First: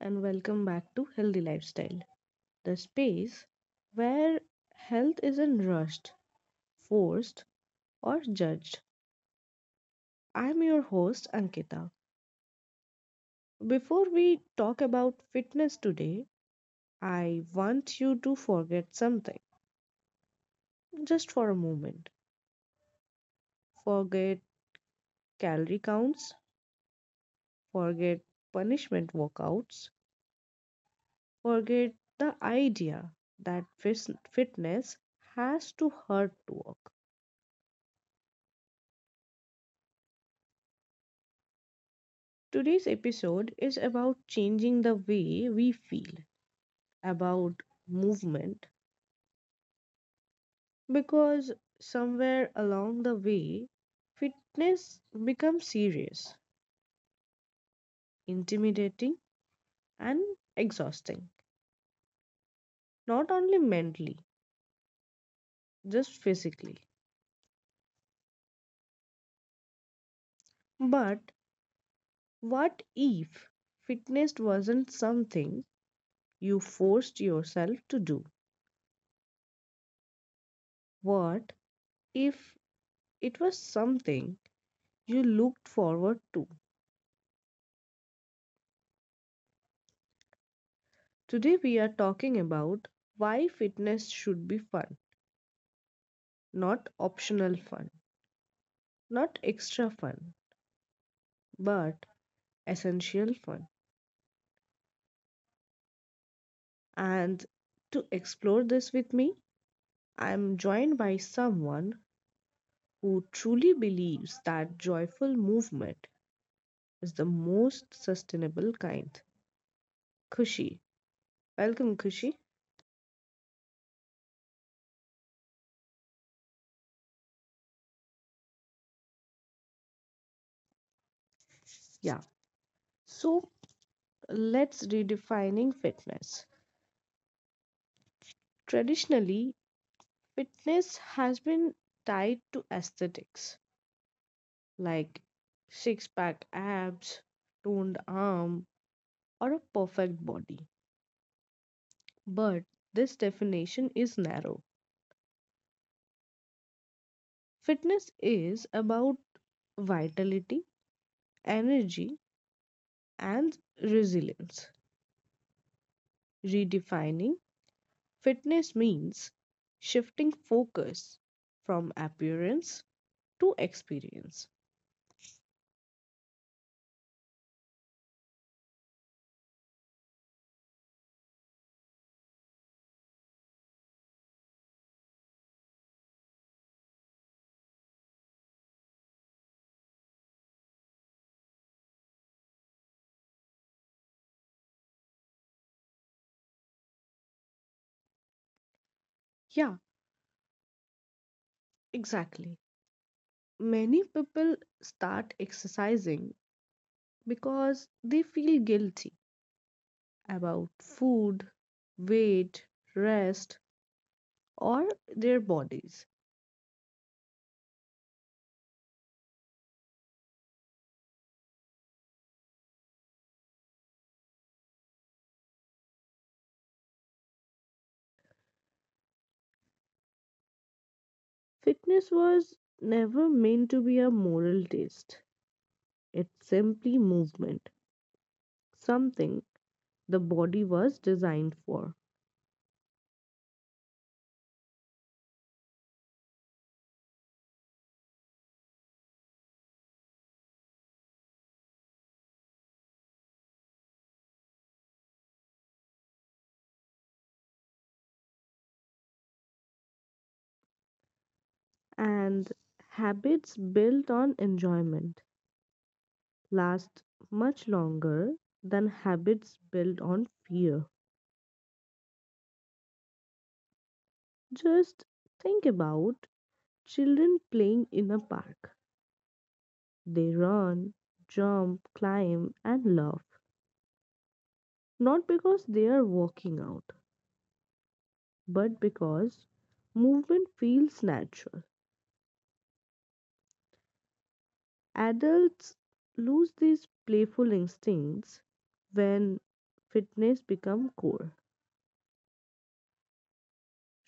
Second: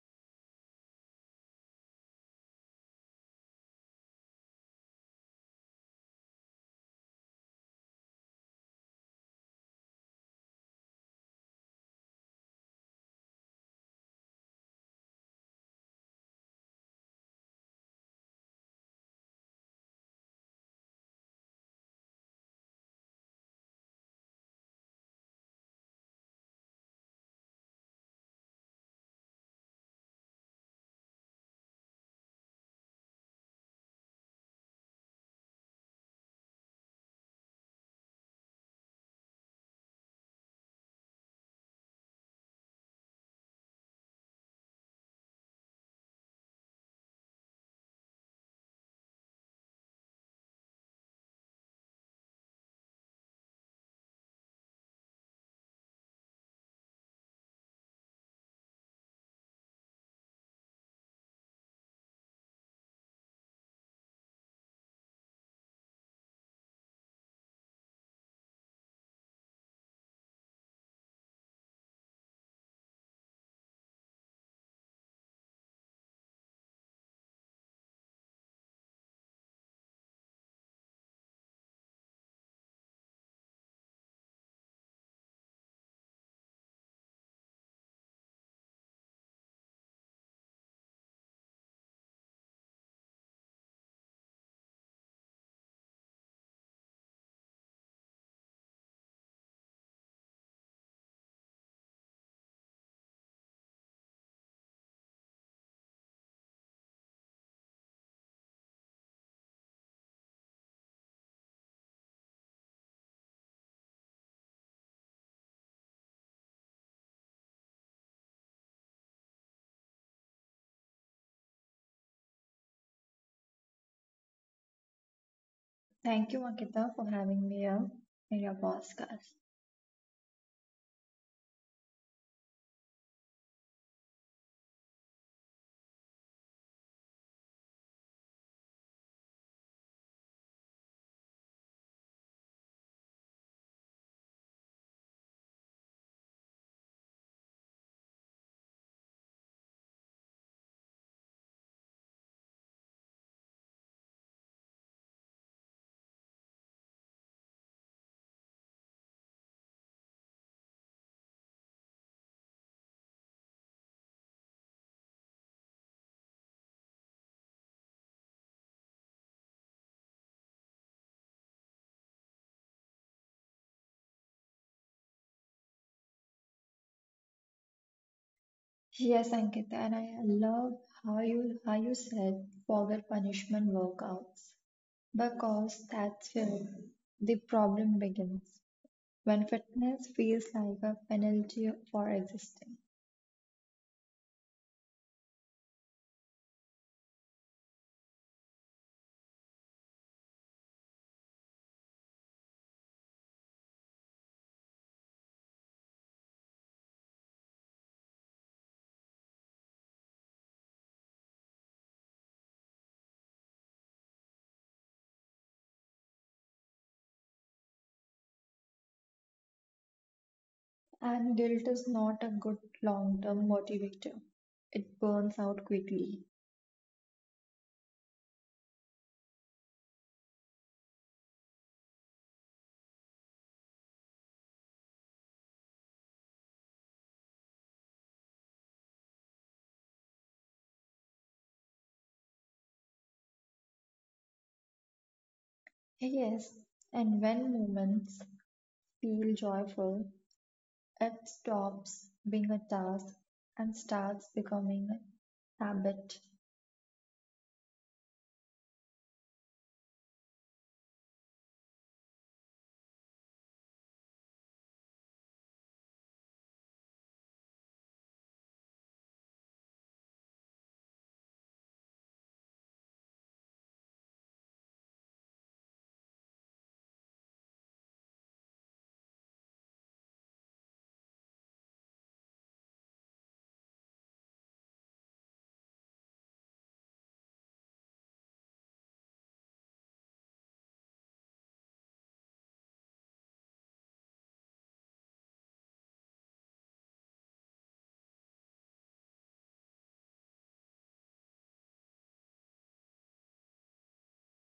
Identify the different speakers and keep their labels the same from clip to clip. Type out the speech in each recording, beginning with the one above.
Speaker 1: and welcome back to Healthy Lifestyle, the space where health isn't rushed, forced, or judged. I'm your host, Ankita. Before we talk about fitness today, I want you to forget something just for a moment. Forget calorie counts, forget punishment workouts, forget the idea that fitness has to hurt to work. Today's episode is about changing the way we feel about movement, because somewhere along the way, fitness becomes serious, intimidating, and exhausting. Not only mentally, just physically. But what if fitness wasn't something you forced yourself to do? What if it was something you looked forward to? Today we are talking about why fitness should be fun, not optional fun, not extra fun, but essential fun. And to explore this with me, I am joined by someone who truly believes that joyful movement is the most sustainable kind. Kushi. Welcome, Kushi.
Speaker 2: Thank you, Ankita, for having me here in your podcast.
Speaker 1: Yeah. So let's redefining fitness. Traditionally, fitness has been tied to aesthetics like six pack abs, toned arm, or a perfect body. But this definition is narrow. Fitness is about vitality, energy, and resilience. Redefining fitness means shifting focus from appearance to experience.
Speaker 2: Yes, Ankita, and I love how you said forget punishment workouts because that's where the problem begins. When fitness feels like a penalty for existing,
Speaker 1: Yeah, exactly. Many people start exercising because they feel guilty about food, weight, rest, or their bodies.
Speaker 2: and guilt is not a good long-term motivator. It burns out quickly.
Speaker 1: Fitness was never meant to be a moral test, it's simply movement, something the body was designed for.
Speaker 2: Yes, and when moments feel joyful, it stops being a task and starts becoming a habit.
Speaker 1: And habits built on enjoyment last much longer than habits built on fear. Just think about children playing in a park. They run, jump, climb, and laugh. Not because they are working out, but because movement feels natural. Adults lose these playful instincts when fitness becomes core.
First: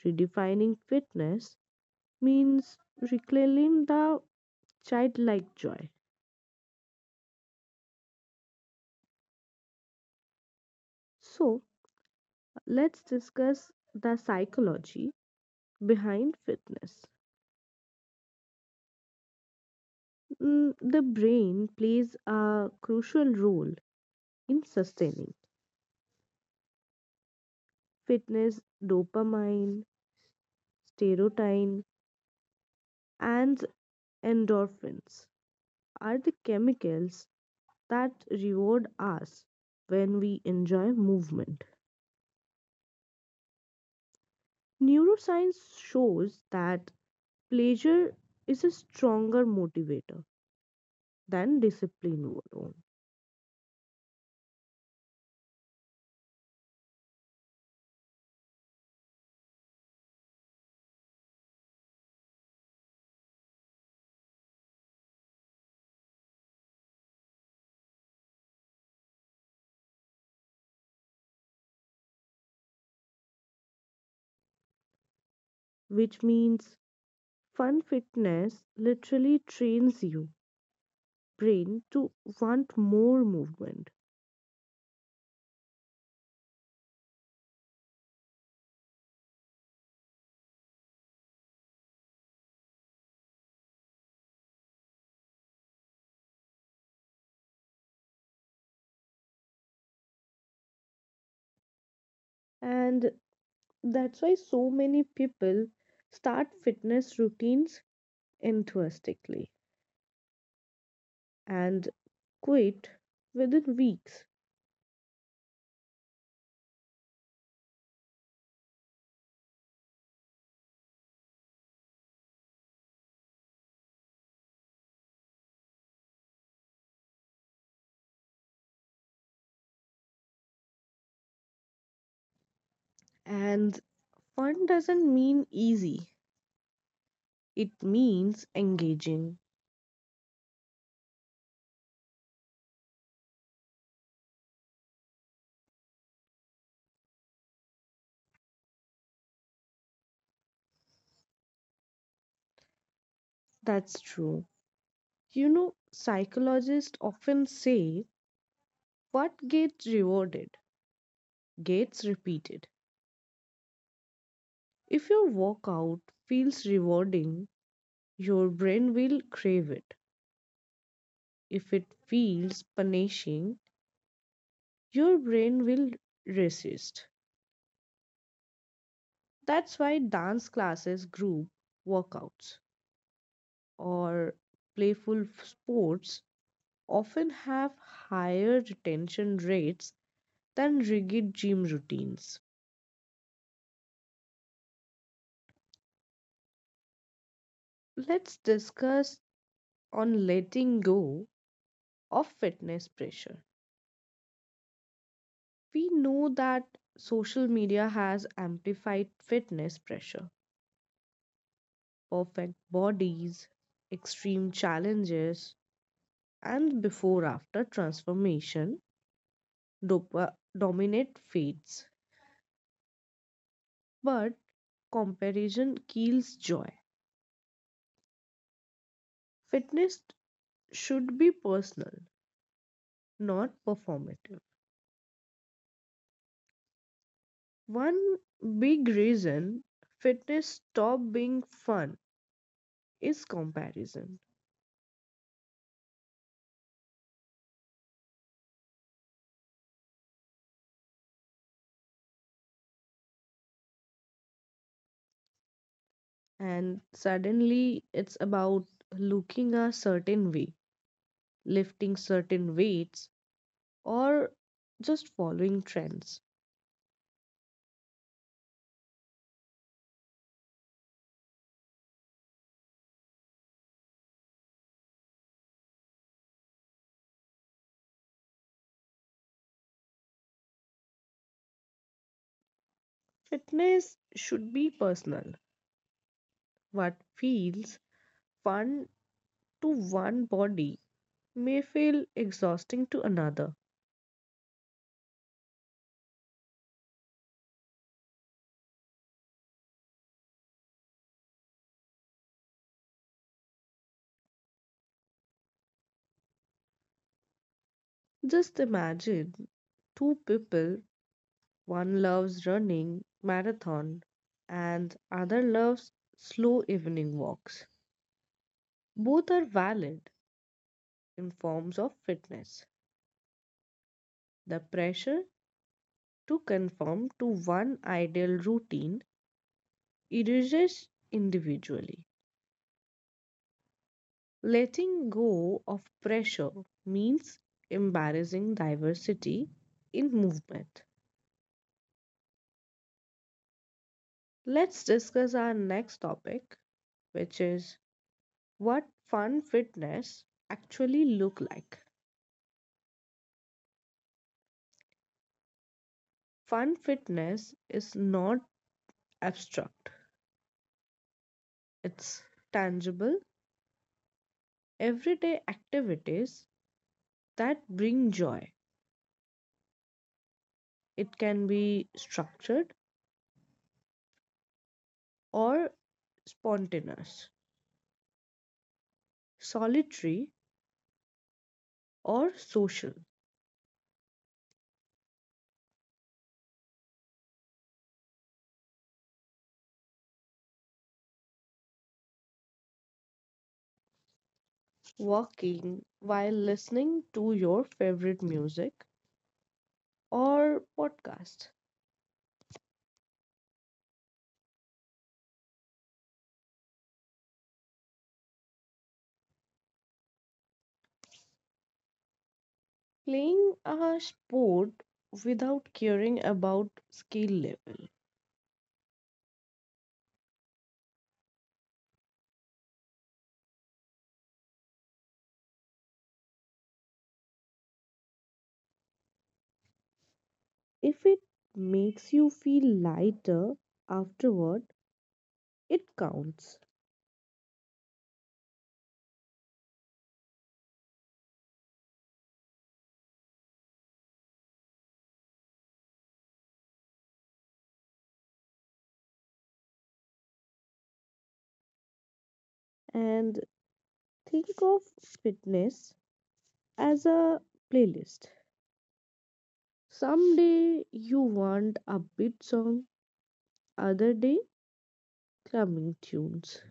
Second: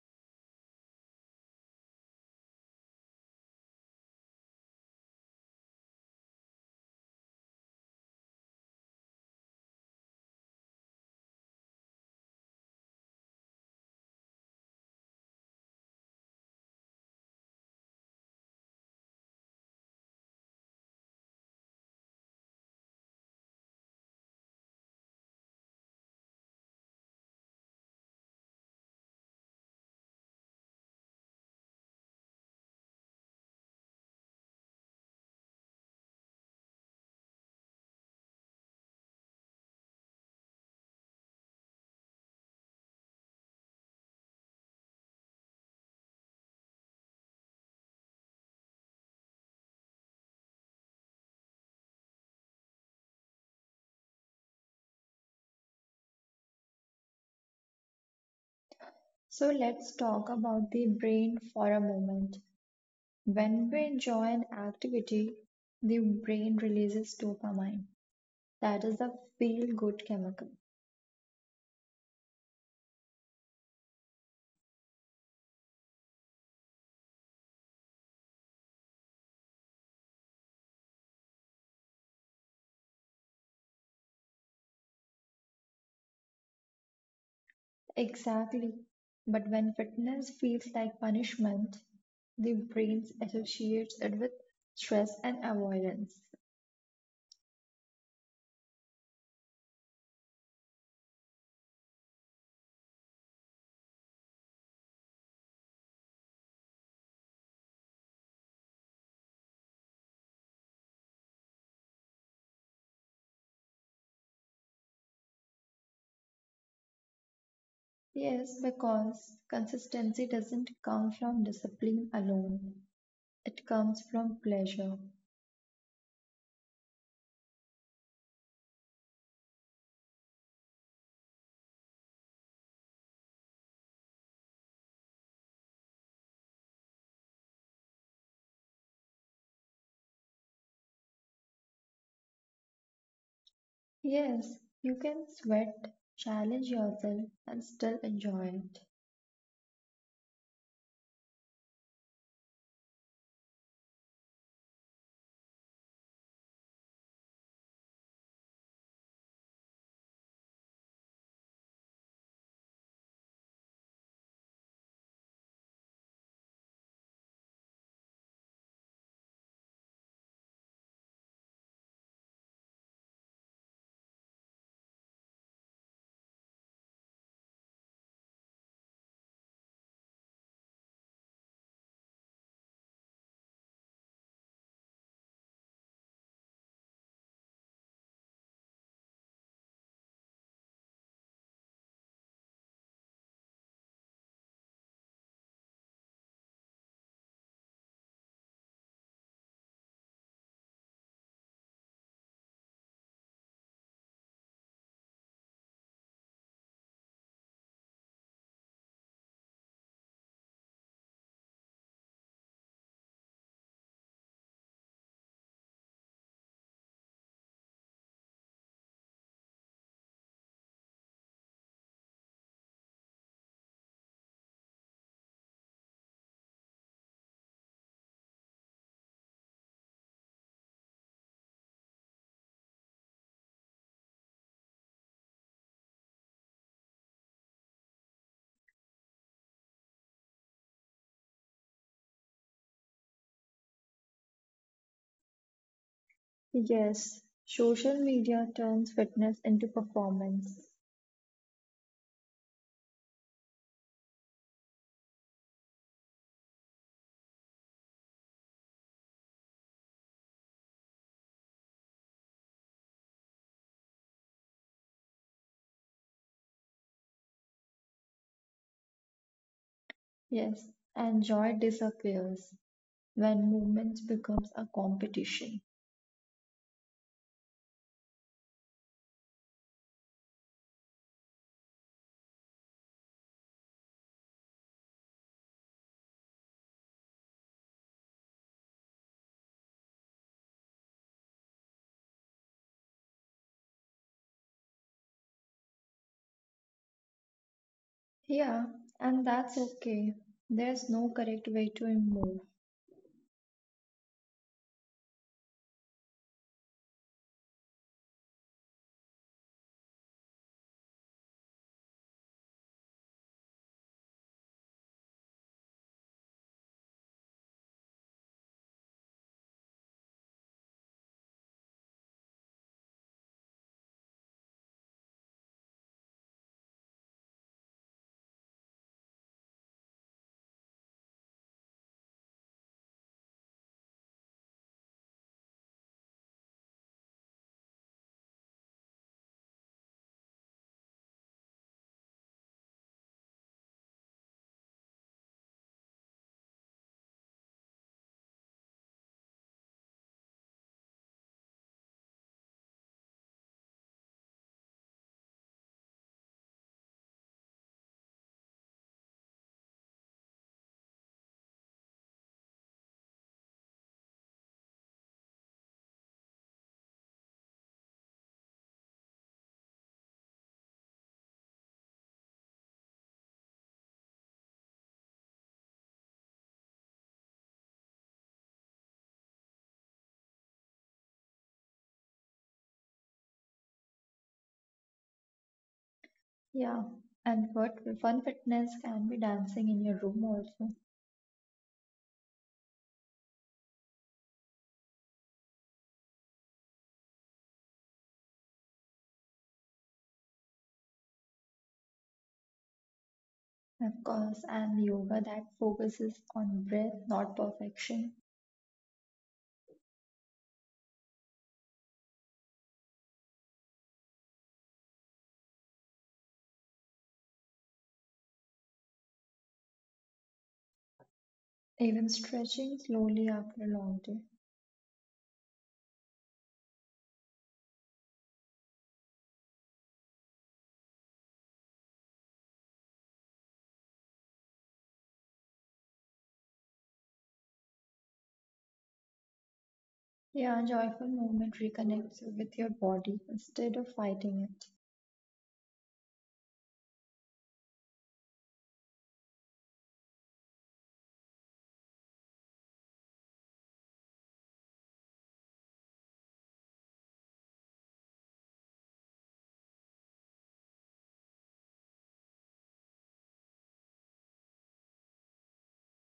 Speaker 1: Redefining fitness means reclaiming the childlike joy. So, let's discuss the psychology behind fitness. The brain plays a crucial role in sustaining fitness dopamine serotonin, and endorphins are the chemicals that reward us when we enjoy movement. Neuroscience shows that pleasure is a stronger motivator than discipline alone,
Speaker 2: So let's talk about the brain for a moment. When we enjoy an activity, the brain releases dopamine. That is a feel good chemical.
Speaker 1: which means fun fitness literally trains your brain to want more movement.
Speaker 2: Exactly. But when fitness feels like punishment, the brain associates it with stress and avoidance.
Speaker 1: And that's why so many people start fitness routines enthusiastically and quit within weeks.
Speaker 2: Yes, because consistency doesn't come from discipline alone. It comes from pleasure.
Speaker 1: And fun doesn't mean easy, it means engaging.
Speaker 2: Yes, you can sweat, challenge yourself, and still enjoy it.
Speaker 1: That's true. You know, psychologists often say what gets rewarded gets repeated. If your workout feels rewarding, your brain will crave it. If it feels punishing, your brain will resist. That's why dance classes group workouts or playful sports often have higher retention rates than rigid gym routines. Let's discuss on letting go of fitness pressure. We know that social media has amplified fitness pressure, perfect bodies, extreme challenges, and before after transformation dominate fates. But comparison kills joy. Fitness should be personal, not performative. One big reason fitness stop being fun is comparison.
Speaker 2: Yes, social media turns fitness into performance.
Speaker 1: And suddenly it's about looking a certain way, lifting certain weights, or just following trends.
Speaker 2: Yes, and joy disappears when movement becomes a competition.
Speaker 1: Fitness should be personal. What feels fun to one body may feel exhausting to another.
Speaker 2: Yeah, and that's okay. There's no correct way to move.
Speaker 1: Just imagine two people, one loves running marathon and other loves slow evening walks. Both are valid in forms of fitness. The pressure to conform to one ideal routine erases individually. Letting go of pressure means embarrassing diversity in movement. Let's discuss our next topic, which is what fun fitness actually look like. Fun fitness is not abstract. It's tangible, everyday activities that bring joy. It can be structured or spontaneous, solitary or social.
Speaker 2: Yeah, and what fun fitness can be dancing in your room also.
Speaker 1: Walking while listening to your favorite music or podcast.
Speaker 2: Of course, and yoga that focuses on breath, not perfection.
Speaker 1: Playing a sport without caring about skill level.
Speaker 2: Even stretching slowly after a long day.
Speaker 1: If it makes you feel lighter afterward, it counts.
Speaker 2: Yeah, joyful movement reconnects you with your body instead of fighting it.
Speaker 1: And think of fitness as a playlist. Someday you want a beat song, other day clubbing tunes.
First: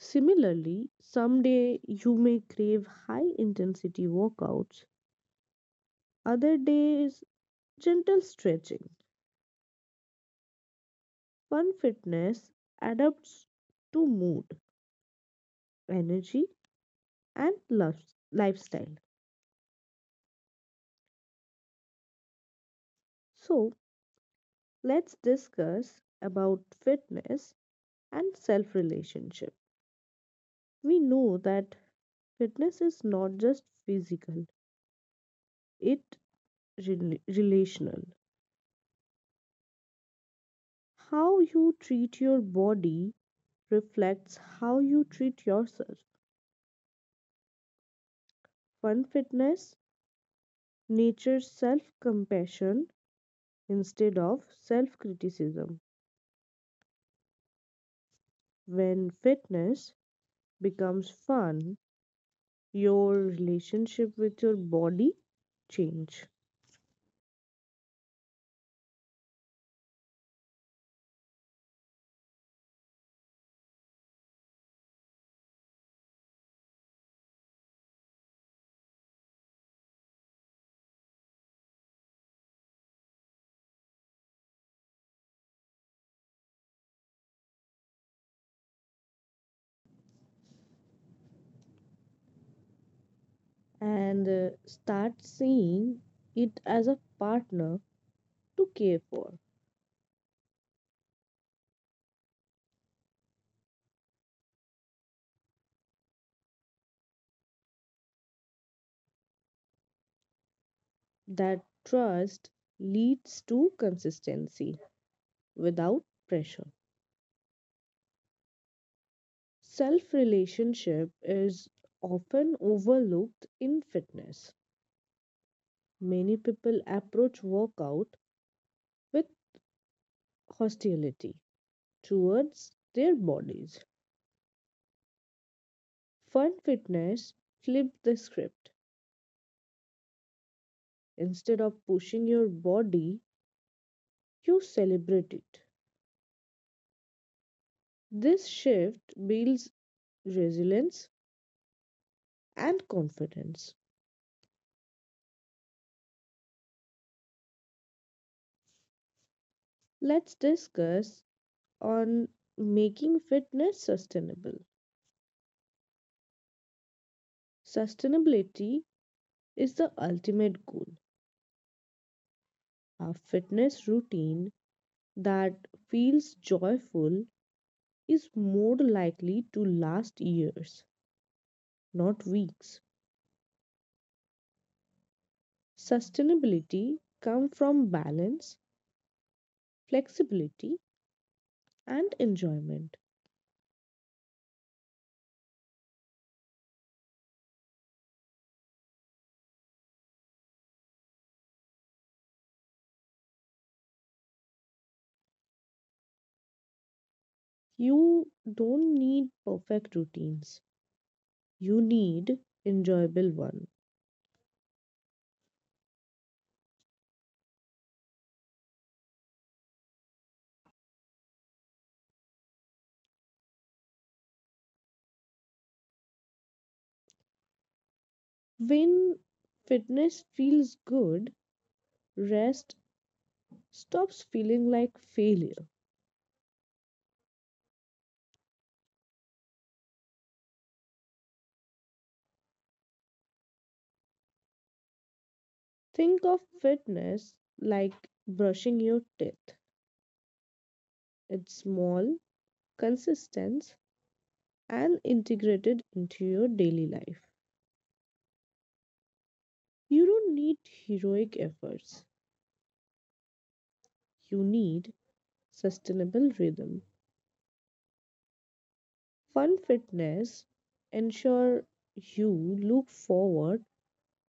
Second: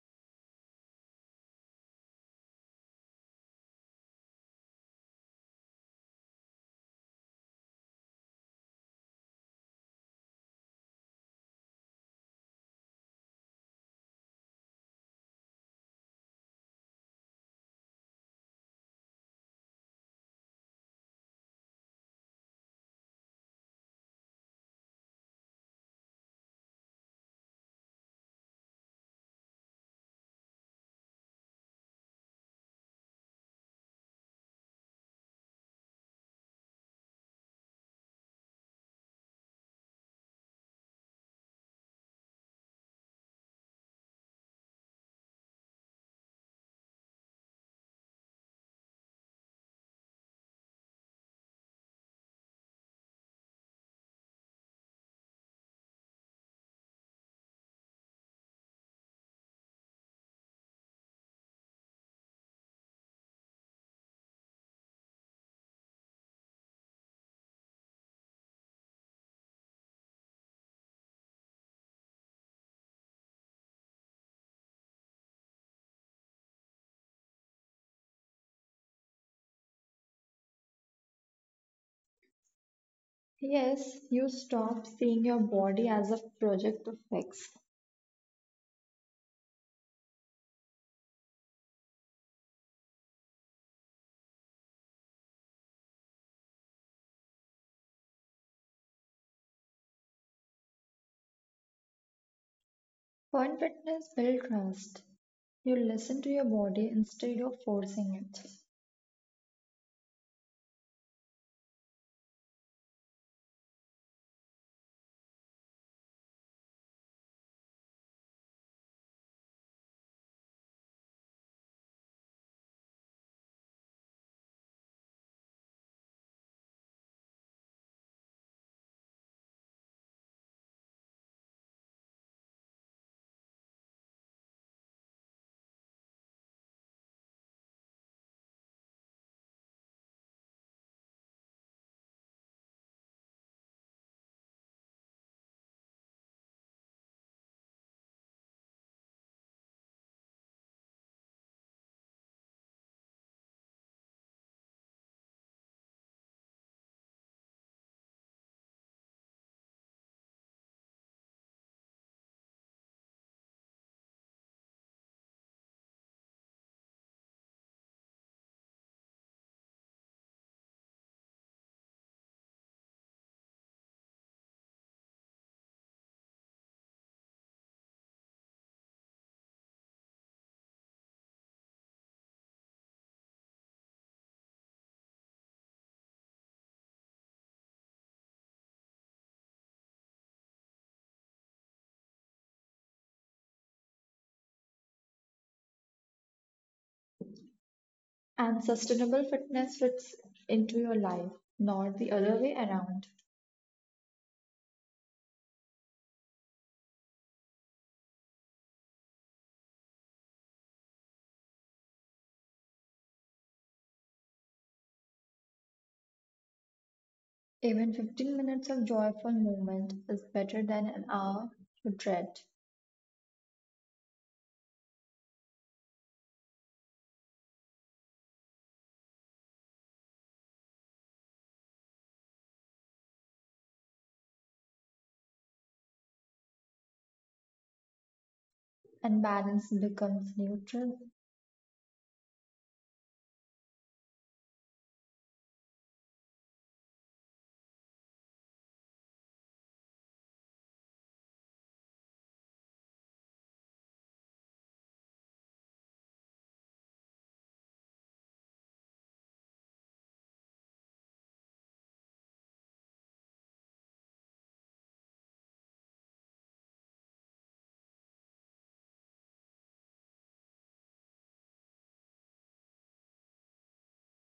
Speaker 1: Similarly, someday you may crave high intensity workouts, other days gentle stretching. Fun fitness adapts to mood, energy, and lifestyle. So, let's discuss about fitness and self relationship. We know that fitness is not just physical, it relational. How you treat your body reflects how you treat yourself. Fun fitness nurtures self compassion instead of self criticism. When fitness becomes fun, your relationship with your body change
Speaker 2: Yes, you stop seeing your body as a project to fix.
Speaker 1: and start seeing it as a partner to care for.
Speaker 2: Fun fitness builds trust. You listen to your body instead of forcing it.
Speaker 1: That trust leads to consistency without pressure. Self relationship is often overlooked in fitness. Many people approach workout with hostility towards their bodies. Fun fitness flips the script. Instead of pushing your body, you celebrate it. This shift builds resilience and confidence. Let's discuss on making fitness sustainable. Sustainability is the ultimate goal. A fitness routine that feels joyful is more likely to last years, not weeks. Sustainability comes from balance, flexibility, and enjoyment.
Speaker 2: And sustainable fitness fits into your life, not the other way around.
Speaker 1: You don't need perfect routines, you need enjoyable one.
Speaker 2: Even 15 minutes of joyful movement is better than an hour to dread,
Speaker 1: When fitness feels good, rest stops feeling like failure.
Speaker 2: and balance becomes neutral.
Speaker 1: Think of fitness like brushing your teeth. It's small, consistent, and integrated into your daily life. You don't need heroic efforts. You need sustainable rhythm. Fun fitness ensure you look forward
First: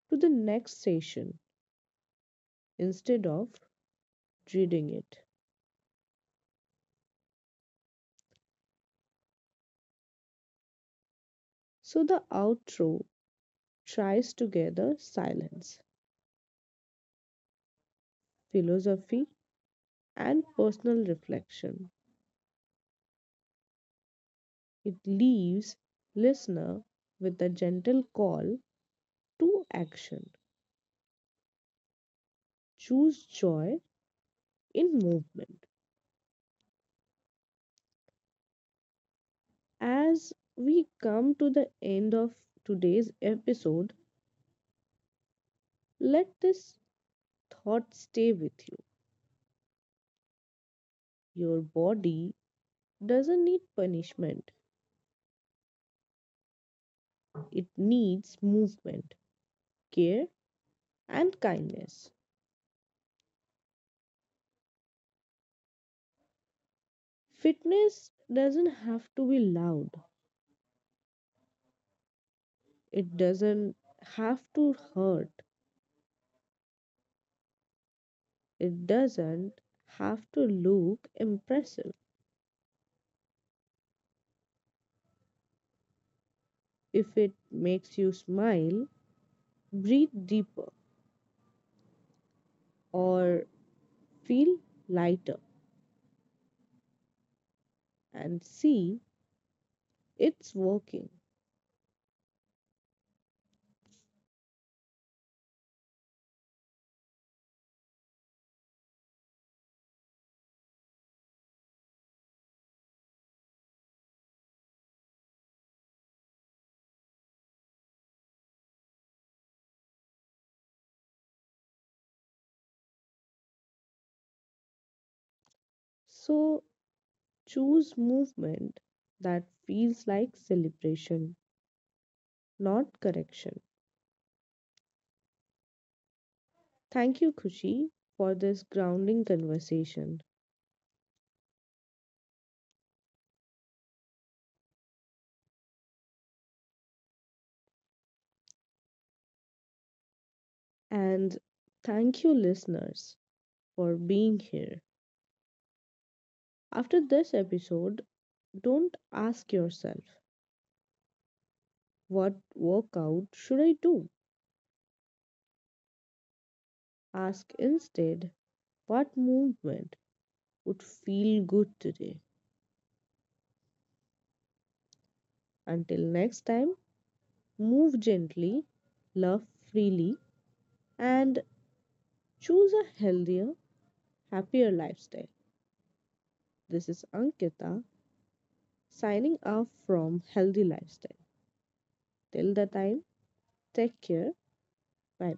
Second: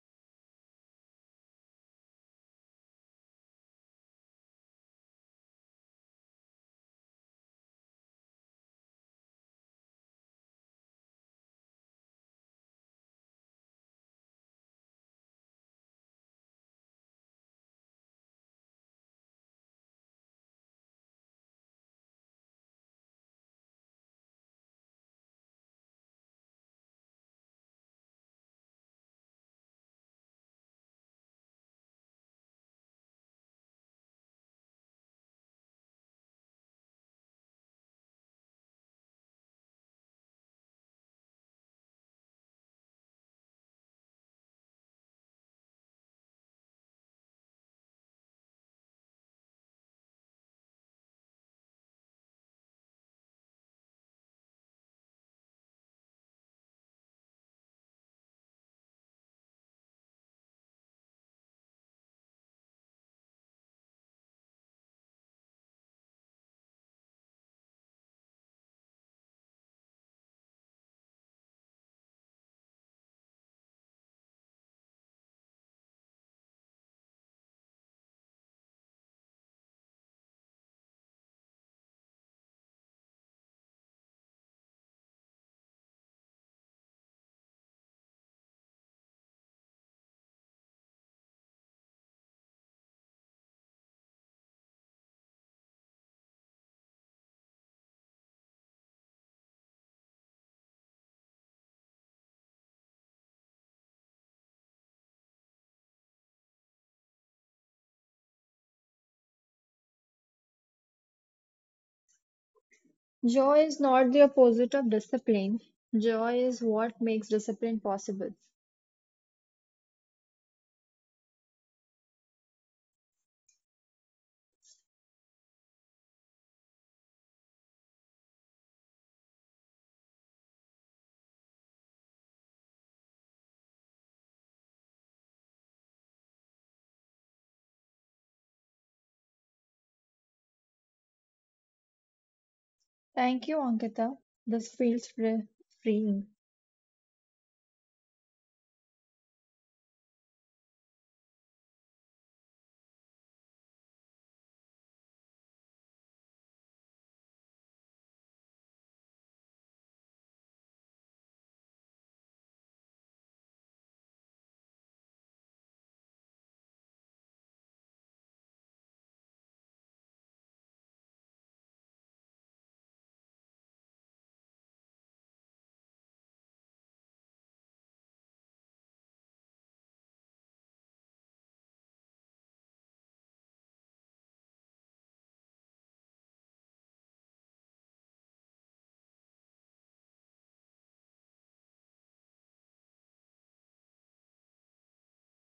Speaker 1: to the next session instead of reading it. So the outro tries to gather silence, philosophy, and personal reflection. It leaves listener with a gentle call to action. Choose joy in movement. As we come to the end of today's episode, let this thought stay with you. Your body doesn't need punishment, it needs movement, care, and kindness. Fitness doesn't have to be loud, it doesn't have to hurt, it doesn't have to look impressive. If it makes you smile, breathe deeper, or feel lighter and see, it's working.
Speaker 2: Joy is not the opposite of discipline. Joy is what makes discipline possible.
Speaker 1: So choose movement that feels like celebration, not correction. Thank you, Kushi, for this grounding conversation.
Speaker 2: Thank you, Ankita. This feels freeing.
Speaker 1: And thank you, listeners, for being here. After this episode, don't ask yourself, what workout should I do? Ask instead, what movement would feel good today? Until next time, move gently, love freely, and choose a healthier, happier lifestyle. This is Ankita signing off from Healthy Lifestyle. Till the time, take care. Bye.